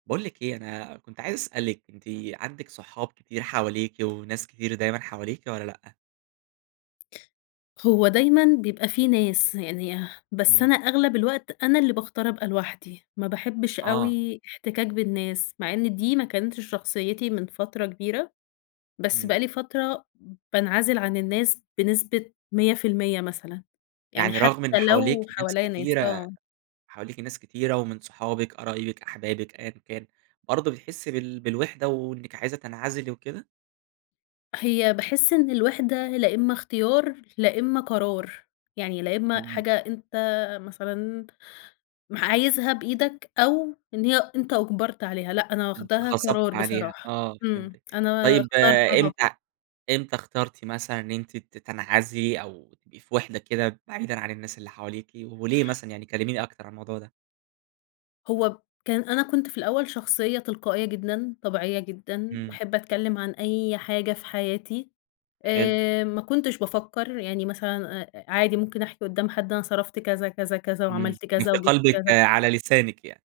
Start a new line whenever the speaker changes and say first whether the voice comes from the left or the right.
right: باقول لِك إيه، أنا كنت عايز أسألِك أنتِ عندِك صحاب كتير حواليكِ وناس كتير دايمًا حواليكِ والَّا لأ؟
left: هو دايمًا بيبقى في ناس، يعني بس
right: إمم.
left: أنا أغلب الوقت أنا اللي باختار أبقى لوحدي، ما باحبش
right: آه.
left: أوي احتكاك بالناس، مع إن دي ما كانتش شخصيتي من فترة كبيرة، بس بقى
right: إمم.
left: لي فترة بانعزل عن الناس بنسبة 100% مثلًا يعني
right: يعني
left: حتى
right: رغم إن حواليكِ
left: لو
right: ناس
left: حواليّا ناس،
right: كتيرة
left: آه.
right: حواليكِ ناس كتيرة ومن صحابِك، قرايبِك، أحبابِك، أيًا كان، برضه بتحسي بال بالوحدة وإنِك عايزة تنعزلي وكده؟
left: هي باحس إن الوحدة لإمّا اختيار لإمّا قرار، يعني لإمّا
right: امم.
left: حاجة أنت مثلًا م عايزها بإيدك أو إن هي أنت أُجبرت عليها، لأ، أنا واخدها
right: اتغصبتي
left: قرار
right: عليها،
left: بصراحة،
right: آه
left: امم،
right: فهمتِك،
left: أنا
right: طيب
left: اخترتها.
right: إمتى إمتى اخترتِ مثلًا إن أنتِ ت تنعزلي أو تبقي في وحدة كده بعيدًا عن الناس اللي حواليكِ، وليه مثلًا يعني كلميني أكتر عن الموضوع ده؟
left: هو كان أنا كنت في الأول شخصية تلقائية جدًا، طبيعية جدًا،
right: إمم.
left: باحب أتكلم عن أي حاجة في حياتي
right: حلو.
left: آآ، ما كنتش بافكّر يعني مثلًا عادي ممكن أحكي قُدّام حد أنا صرفت كذا، كذا، كذا
right: امم،
left: وعملت
right: اللي
left: كذا
right: في
left: وجِبت
right: قلبِك
left: كذا.
right: على لسانِك يعني.